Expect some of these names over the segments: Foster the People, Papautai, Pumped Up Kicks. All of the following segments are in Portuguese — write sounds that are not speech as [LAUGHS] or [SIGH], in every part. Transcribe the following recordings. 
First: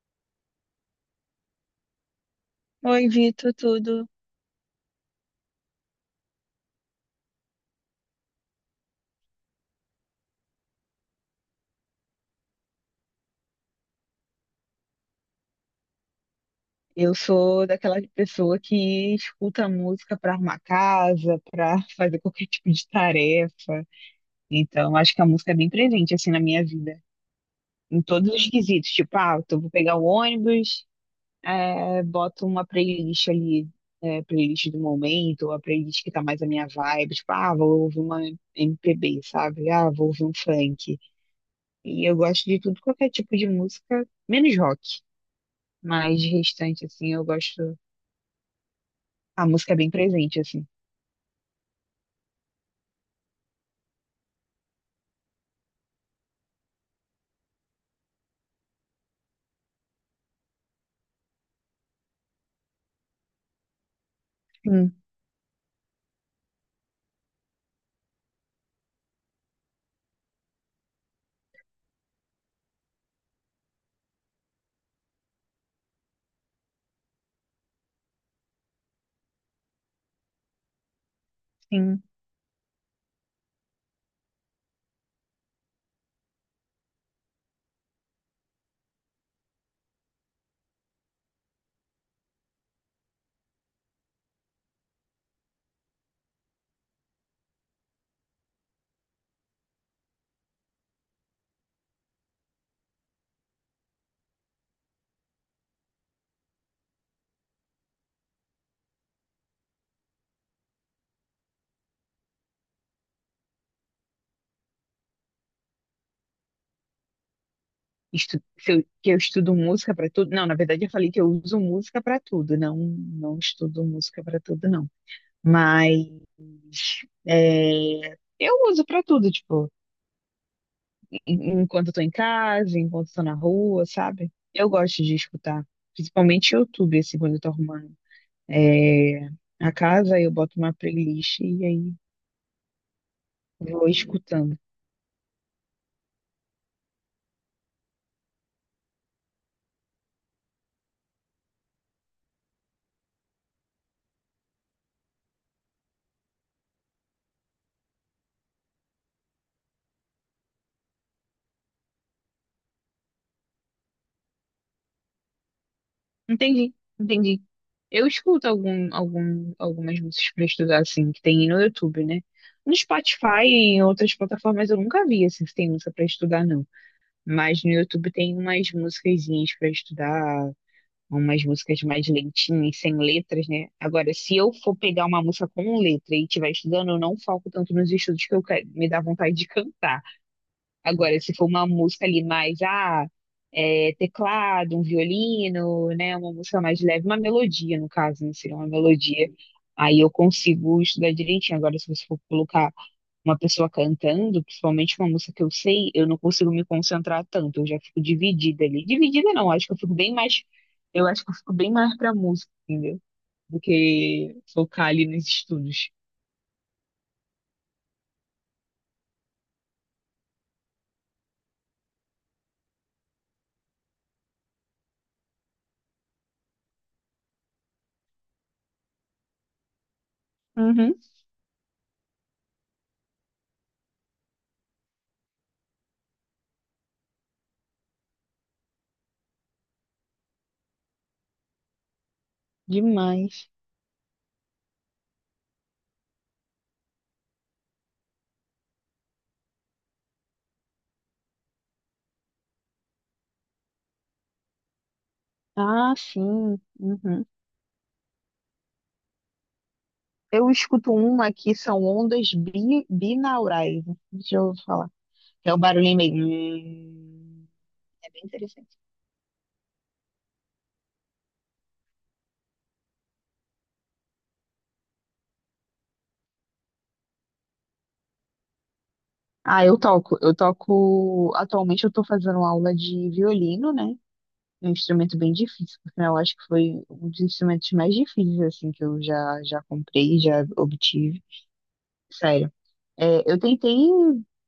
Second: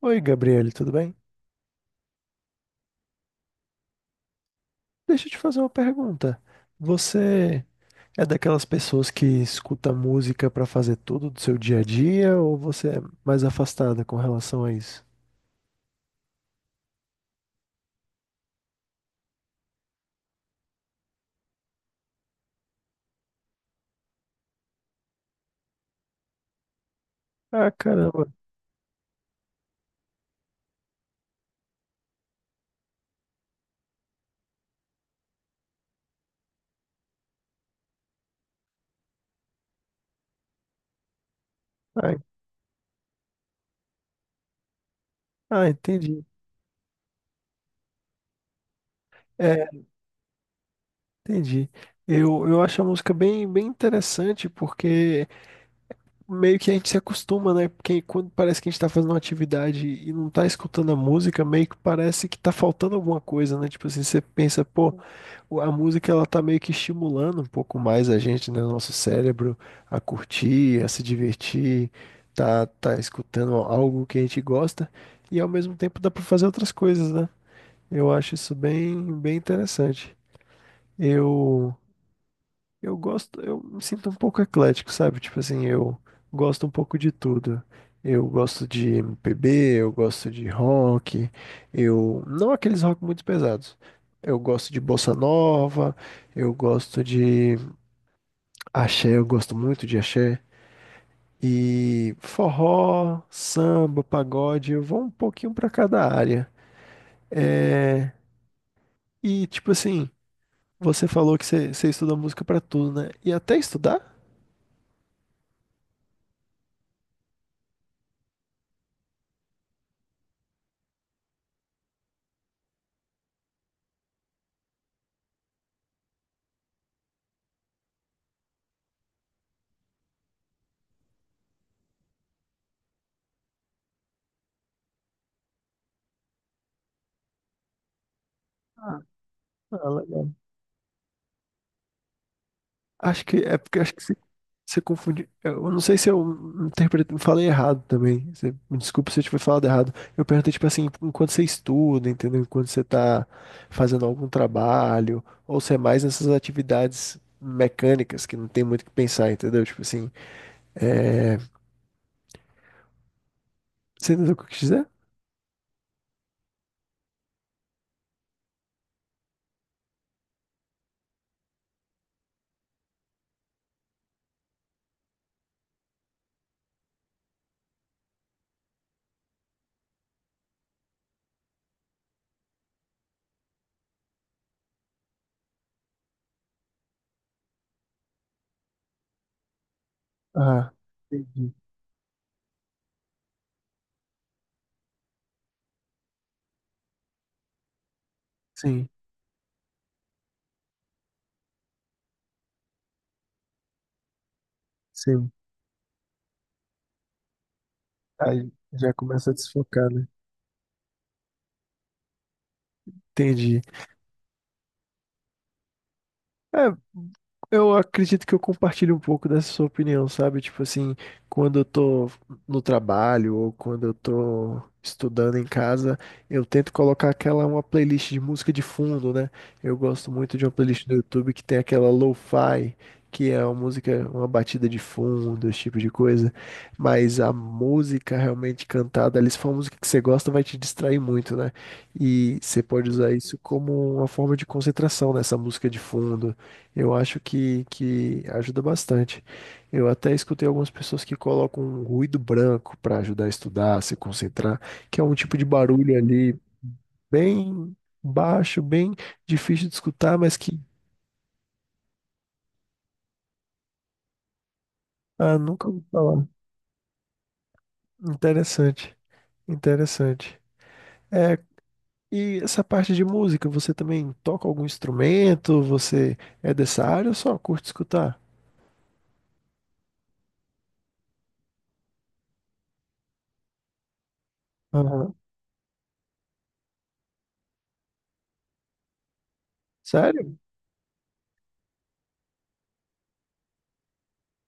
Oi, Gabriele, tudo bem? Oi, Vitor, tudo? Deixa eu te fazer uma pergunta. Você é daquelas pessoas que escuta música pra fazer tudo do seu dia a dia ou você é mais afastada com relação a isso? Eu sou daquela pessoa que escuta música para arrumar casa, para [LAUGHS] fazer qualquer tipo de tarefa. Então, acho que a música é bem presente assim na minha vida, Ah, em caramba. todos os quesitos. Tipo, eu vou pegar o ônibus, boto uma playlist ali, playlist do momento, ou a playlist que tá mais a minha vibe. Tipo, ah, vou ouvir uma MPB, sabe? Ah, vou ouvir um funk. E Ah, eu en- gosto de tudo, qualquer tipo de música, menos rock. Mas entendi. de restante, assim, eu gosto. A É, música é bem presente, assim. entendi. Eu acho a música bem, bem interessante porque meio que a gente se acostuma, né? Porque quando parece que a gente tá fazendo uma atividade e não tá escutando a música, meio que parece que tá faltando alguma coisa, né? Tipo assim, você pensa, pô, Sim, a música ela tá meio que estimulando um pouco mais a gente, né? O nosso cérebro a curtir, a se divertir, tá escutando algo que a gente gosta e ao mesmo tempo dá pra fazer outras coisas, né? Eu acho isso bem, bem interessante. Eu sim. eu gosto, eu me sinto um pouco eclético, sabe? Tipo assim, eu gosto um pouco de tudo. Eu gosto de MPB, eu gosto de rock, eu não aqueles rock muito pesados. Eu gosto de bossa nova, eu gosto de axé, eu gosto muito de axé e forró, samba, pagode, eu vou um pouquinho pra cada área. É, e tipo assim, você falou que você estuda música pra tudo, né? E até estudar? Estu- se eu- Que eu estudo música pra tudo? Não, na verdade eu falei que eu uso música pra tudo, não, não estudo música pra tudo, não. Mas é, eu uso pra tudo, tipo, enquanto eu tô em casa, enquanto eu tô na rua, sabe? Eu gosto de escutar, principalmente YouTube, assim, quando eu tô arrumando é, a Ah, casa, aí eu legal. boto uma playlist e aí Acho que é porque vou acho que você, escutando. você confundiu. Eu não sei se eu interpretei, falei errado também. Me desculpa se eu tiver falado errado. Eu perguntei, tipo assim, enquanto você estuda, entendeu? Enquanto você tá fazendo algum trabalho, ou se é mais nessas atividades mecânicas que não tem muito o que pensar, entendeu? Tipo assim, é... você entendeu o que eu quis dizer? Entendi, entendi. Eu escuto algumas músicas pra estudar, assim, que tem no YouTube, né? No Spotify e em outras plataformas eu nunca vi, assim, se tem música pra estudar, não. Mas no YouTube tem umas musiquezinhas pra estudar, umas músicas mais lentinhas, sem letras, né? Agora, se eu for pegar uma música com letra e estiver estudando, eu não foco tanto nos estudos que eu quero, me dá vontade de cantar. Ah, Agora, se for entendi. uma música ali mais, teclado, um violino, né? Uma música mais leve, uma melodia, no caso, né? Seria uma Sim, melodia. Aí eu consigo estudar direitinho. Agora, se você for colocar uma pessoa cantando, principalmente uma sim. música que eu sei, eu não consigo me concentrar tanto. Eu já fico Aí dividida ali. já começa Dividida a não, acho que eu desfocar, fico né? bem mais. Eu acho que eu fico bem mais pra música, entendeu? Do Entendi. que focar ali nos estudos. É, eu acredito que eu compartilho um pouco dessa sua opinião, sabe? Tipo assim, quando eu tô no trabalho ou quando eu tô estudando em casa, eu tento colocar aquela uma playlist de música de fundo, né? Eu gosto muito de uma playlist do Uhum, YouTube que tem aquela lo-fi, que é uma música, uma batida de fundo, esse tipo de coisa. Mas a música realmente cantada ali, se for uma música que você gosta, vai te distrair muito, né? E você pode usar isso demais. como uma forma de concentração nessa música de fundo eu acho que ajuda bastante. Eu até escutei algumas pessoas que colocam um ruído branco para ajudar a estudar, a se concentrar, que é um tipo de Ah, barulho ali sim. Uhum. bem baixo, bem difícil de escutar, mas Eu que escuto uma que são ondas binaurais. Deixa eu falar. ah, É o nunca ouvi barulhinho meio. falar. É bem interessante. Interessante, interessante. É, e essa parte de música, você também toca algum instrumento? Você é dessa área ou só curte escutar? Ah, eu toco. Eu toco. Atualmente eu tô fazendo aula de violino, né? Um Aham. instrumento bem difícil, porque eu acho que foi um dos instrumentos mais difíceis, assim, que eu já comprei, Sério? já obtive. Sério. É, eu tentei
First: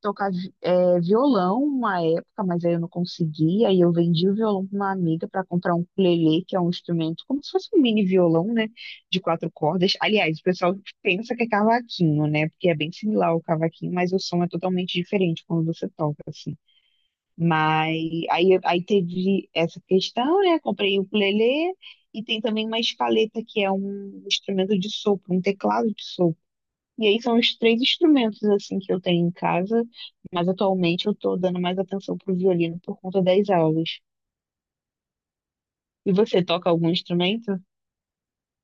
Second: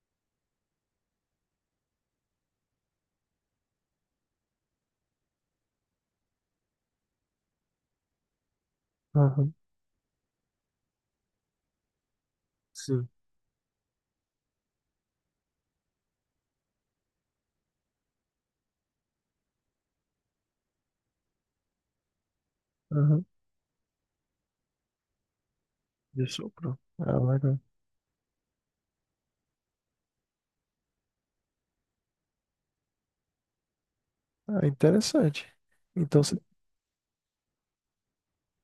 violão uma época, mas aí eu não consegui. Aí eu vendi o violão para uma amiga para comprar um ukulele, que é um instrumento como se fosse um mini violão, né? De quatro Aham. cordas. Aliás, o pessoal pensa que é cavaquinho, né? Porque é bem Sim. similar ao cavaquinho, mas o som é totalmente diferente quando você toca, assim. Mas aí teve essa questão, né? Comprei o ukulele e tem também uma Aham. escaleta, que é um instrumento de sopro, um teclado de De sopro. sopro? E Ah, aí são os legal. três instrumentos assim que eu tenho em casa, mas atualmente eu tô dando mais atenção pro violino por conta das aulas. Ah, interessante. E Então, se- você toca algum instrumento?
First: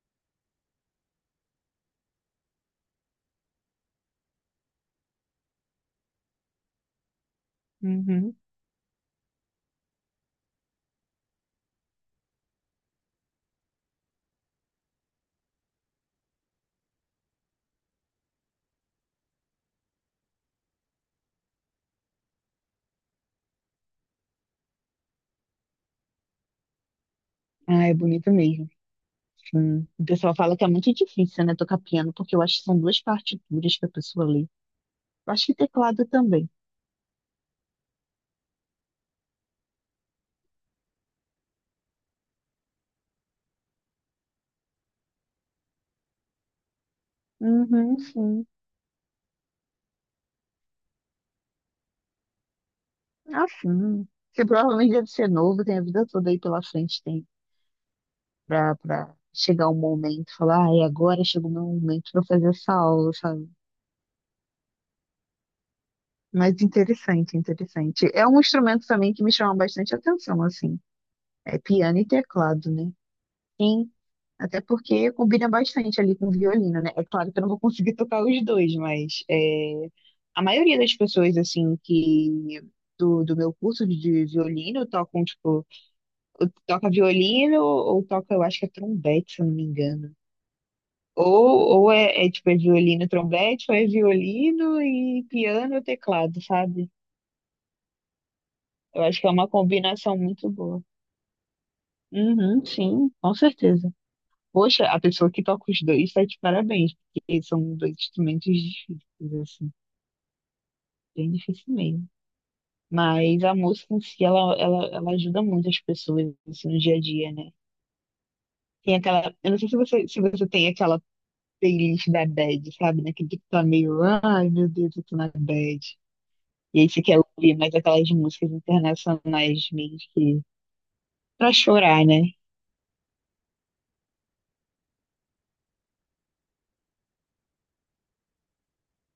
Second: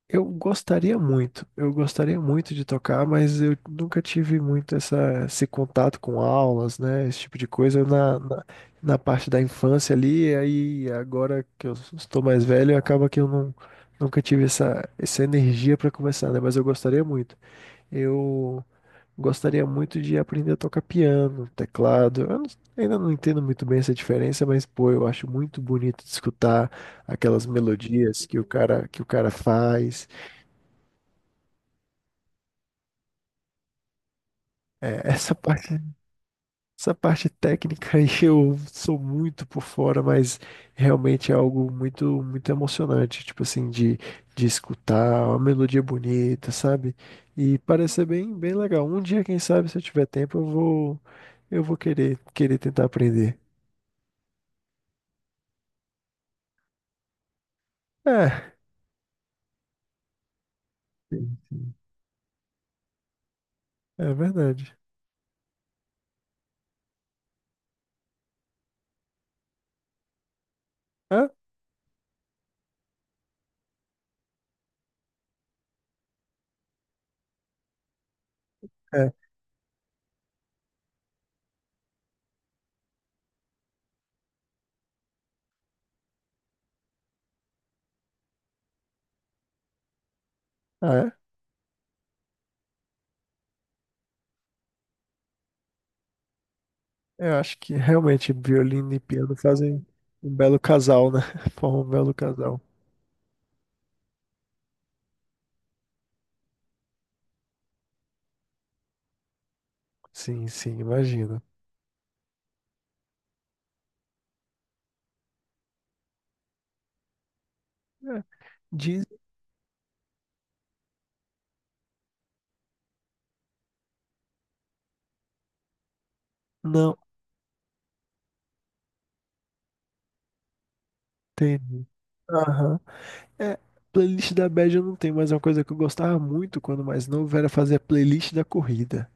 eu gostaria muito, eu gostaria muito de tocar, mas eu nunca tive muito essa, esse contato com aulas, né? Esse tipo de coisa Uhum. Na parte da infância ali, aí agora que eu estou mais velho, acaba que eu não, nunca tive essa, essa energia para começar, né? Mas eu gostaria muito. Eu Gostaria muito de aprender a tocar piano, teclado. Eu não- Ainda não entendo muito bem essa diferença, mas pô, eu acho muito bonito de escutar aquelas Ah, é melodias bonito mesmo. Que o cara Sim. O faz. pessoal fala que é muito difícil, né, tocar piano, porque eu acho que são duas partituras que a pessoa lê. É, [LAUGHS] Eu acho que teclado também. essa parte técnica aí [LAUGHS] eu sou muito por fora, mas realmente é algo muito muito emocionante, tipo assim, de escutar uma melodia bonita, sabe? E parece Uhum, ser bem sim. bem legal. Um dia, quem sabe, se eu tiver tempo, eu vou querer tentar aprender. Ah, sim. Você provavelmente deve ser novo, tem a vida toda aí pela frente, tem É, pra chegar um momento, falar, ai, agora sim, chegou o meu sim. momento pra eu fazer essa aula, sabe? É verdade. Mas interessante, interessante. É um instrumento também que me chama bastante atenção, assim. É, É piano e teclado, né? Sim, até porque combina bastante ali com violino, né? É claro que eu não vou conseguir [LAUGHS] tocar os dois, é, mas é, a maioria das pessoas, assim, que do meu curso de violino tocam, tipo, ou toca violino ou toca, eu acho que é trompete, se eu não me engano. Ah, é. Tipo, é violino, trompete, ou é violino e piano ou teclado, sabe? Eu acho que realmente violino e Eu acho que é piano uma fazem combinação um muito belo boa. casal, né? [LAUGHS] Formam um belo casal. Uhum, sim, com certeza. Poxa, a pessoa que toca os dois tá de parabéns, porque são dois instrumentos difíceis, assim, Sim, sim, bem imagino. difícil mesmo. Mas a música em si, ela ajuda muito as pessoas assim, no dia a dia, né? É, Tem diz, aquela, eu não sei se você tem aquela playlist da bad, sabe? Naquele que tá meio, ai meu Deus, eu tô na bad. E aí não, você quer ouvir mais aquelas músicas internacionais mesmo que, pra tem. chorar, né? Aham. É, playlist da bad eu não tenho, mas é uma coisa que eu gostava muito quando mais novo era fazer a playlist da corrida,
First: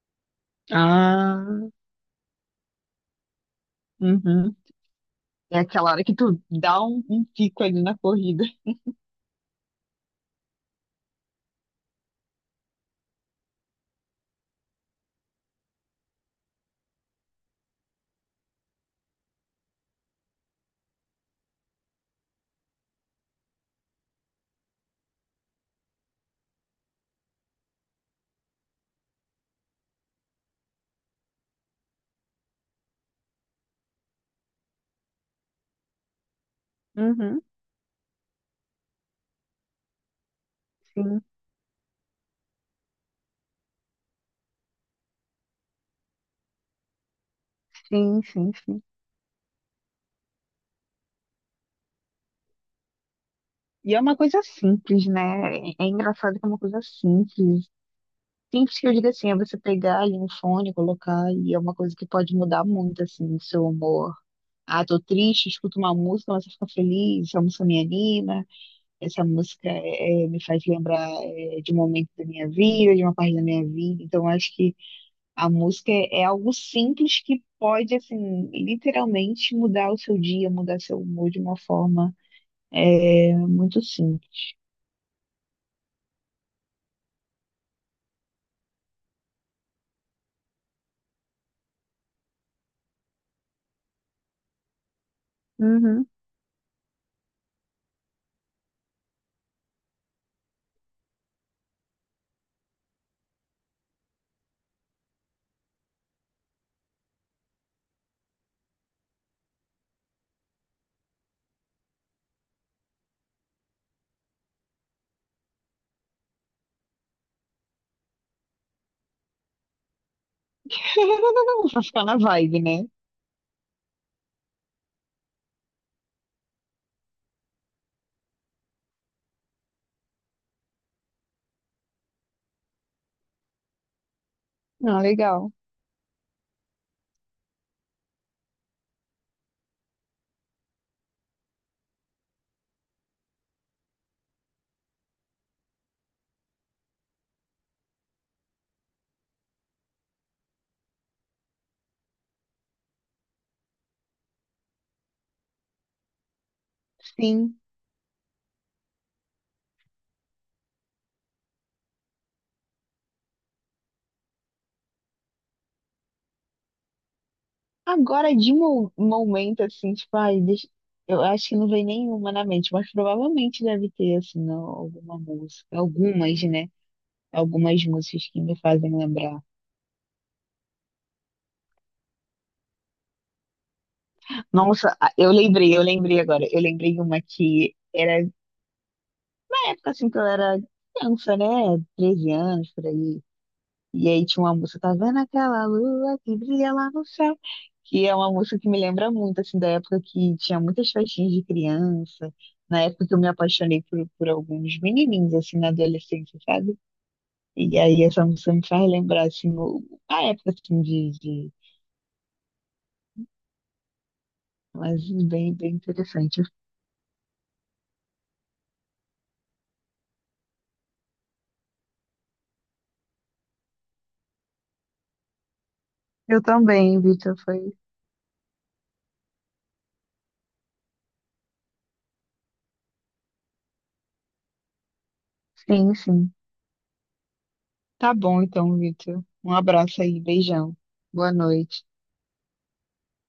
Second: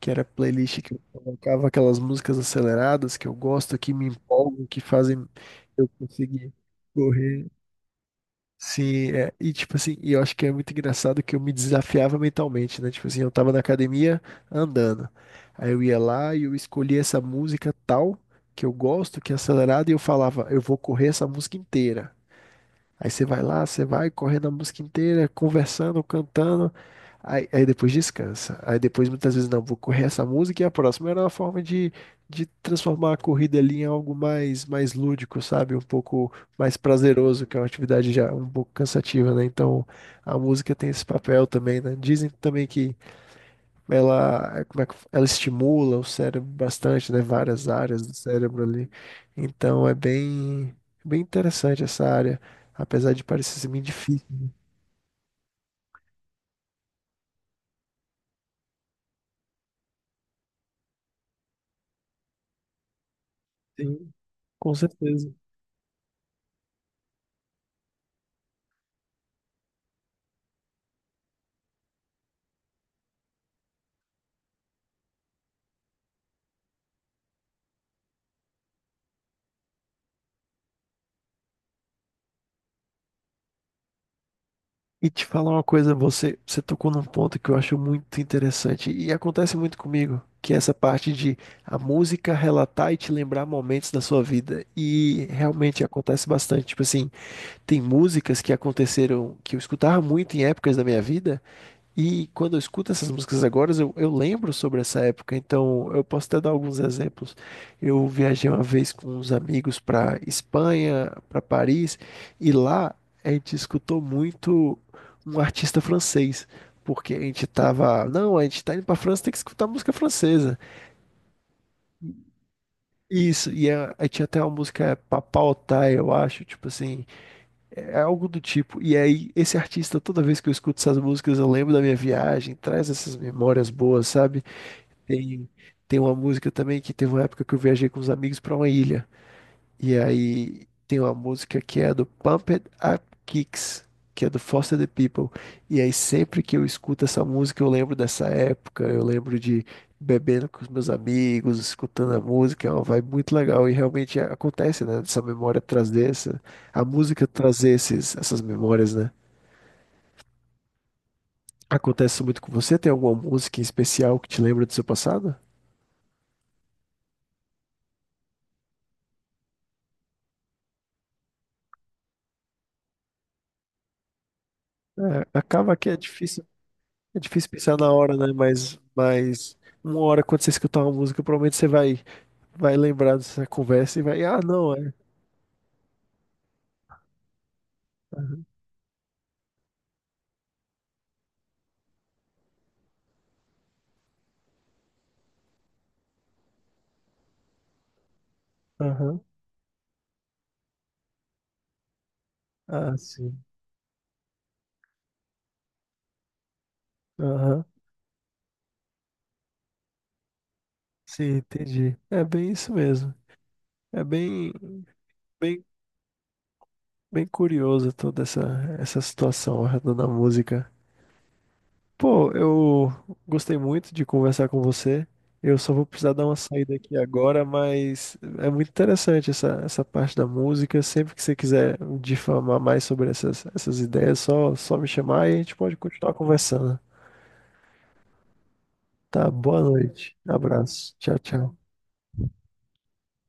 que era a playlist que eu Ah, colocava aquelas músicas aceleradas que eu gosto, que me uhum. empolgam, que fazem É eu aquela hora que tu conseguir dá um correr. pico ali na corrida. Sim, é, e tipo assim, e eu acho que é muito engraçado que eu me desafiava mentalmente, né? Tipo assim, eu tava na academia andando. Aí eu ia lá e eu escolhia essa música tal que eu gosto, que é acelerada, e eu falava, eu vou correr essa música inteira. Aí você vai lá, você vai correndo a música inteira, conversando, cantando. Aí depois descansa. Aí depois muitas vezes não, vou correr essa música e a próxima. Era uma forma de transformar a corrida ali em algo mais, mais lúdico, sabe? Um pouco mais Uhum, prazeroso, que é uma atividade já um pouco cansativa, né? Então a música tem esse sim, papel também, né? Dizem também que ela, como é que, ela estimula o cérebro bastante, né? Várias áreas do cérebro sim. ali. Então é bem, bem interessante essa área, apesar de parecer ser meio E é uma difícil, coisa né? simples, né? É é engraçado que é uma coisa simples. Simples que eu digo assim, é você pegar ali um fone, colocar, e é uma coisa que pode mudar muito, assim, o seu Sim, humor. com Ah, tô certeza. triste, escuto uma música, mas eu fico feliz, essa música me anima, essa música me faz lembrar de um momento da minha vida, de uma parte da minha vida. Então, acho que a música é, é algo simples que pode, assim, literalmente mudar o seu dia, mudar seu humor de uma forma muito simples. E te falar uma coisa, você tocou num ponto que eu acho muito interessante e acontece muito comigo, que é essa parte de a música relatar e te lembrar momentos da sua vida. E realmente Uhum. acontece bastante. Tipo assim, tem músicas que aconteceram, que eu escutava muito em épocas da minha vida. E quando eu escuto essas músicas agora, eu lembro sobre essa época, então eu posso até dar alguns exemplos. Eu viajei uma vez com uns amigos para Espanha, para Paris, e lá a gente escutou muito um artista francês, porque a gente tava, não, a gente tá indo para França, tem que escutar música francesa. [LAUGHS] Pra ficar na vibe, né? Isso, aí tinha até uma música Papautai, eu acho, tipo assim, é algo do tipo. E aí, esse artista, toda vez que eu escuto essas músicas, eu lembro da minha viagem, traz essas memórias boas, sabe? Ah, Tem, legal. Tem uma música também que teve uma época que eu viajei com os amigos para uma ilha. E aí tem uma música que é do Pumped Up Kicks, que é do Foster the People. E aí sempre que eu escuto essa música, eu lembro dessa época, eu lembro de bebendo com os meus amigos, escutando a música, é uma vibe muito legal. E realmente acontece, né? Essa memória traz dessa, a música Sim. traz essas memórias, né? Acontece muito com você? Tem alguma música em especial que te lembra do seu passado? Agora, de mo momento, assim, tipo, ai, deixa... eu acho que não vem nenhuma na mente, mas provavelmente deve ter, assim, não, alguma É, música. acaba que é Algumas, difícil. né? É difícil pensar Algumas na hora, músicas né? que me Mas, fazem lembrar. mas uma hora quando você escutar uma música, provavelmente você vai, vai lembrar dessa conversa e vai, ah, não, é. Nossa, ah, eu lembrei agora. Eu lembrei uma que era Aham, época assim que eu era criança, né? 13 anos por aí. E aí tinha uma música, tá vendo aquela lua que brilha lá no céu? Que é uma música que me lembra aham, muito, assim, da época que tinha muitas festinhas de criança, na ah, época que eu me sim. apaixonei por alguns menininhos, assim, na adolescência, sabe? Aham, E aí essa música me faz lembrar, assim, a época, assim, sim, de... entendi. É bem isso mesmo. É bem, Mas bem, bem, bem interessante. bem curioso toda essa situação da música. Pô, eu gostei muito de conversar com você. Eu só vou precisar dar uma Eu saída aqui também, Vitor, agora, foi... mas é muito interessante essa parte da música. Sempre que você quiser difamar mais sobre essas ideias, só me chamar e a gente pode Sim, continuar sim. conversando. Tá bom, então, Vitor. Tá? Um Boa abraço noite. aí, beijão. Abraço. Tchau, Boa tchau. noite.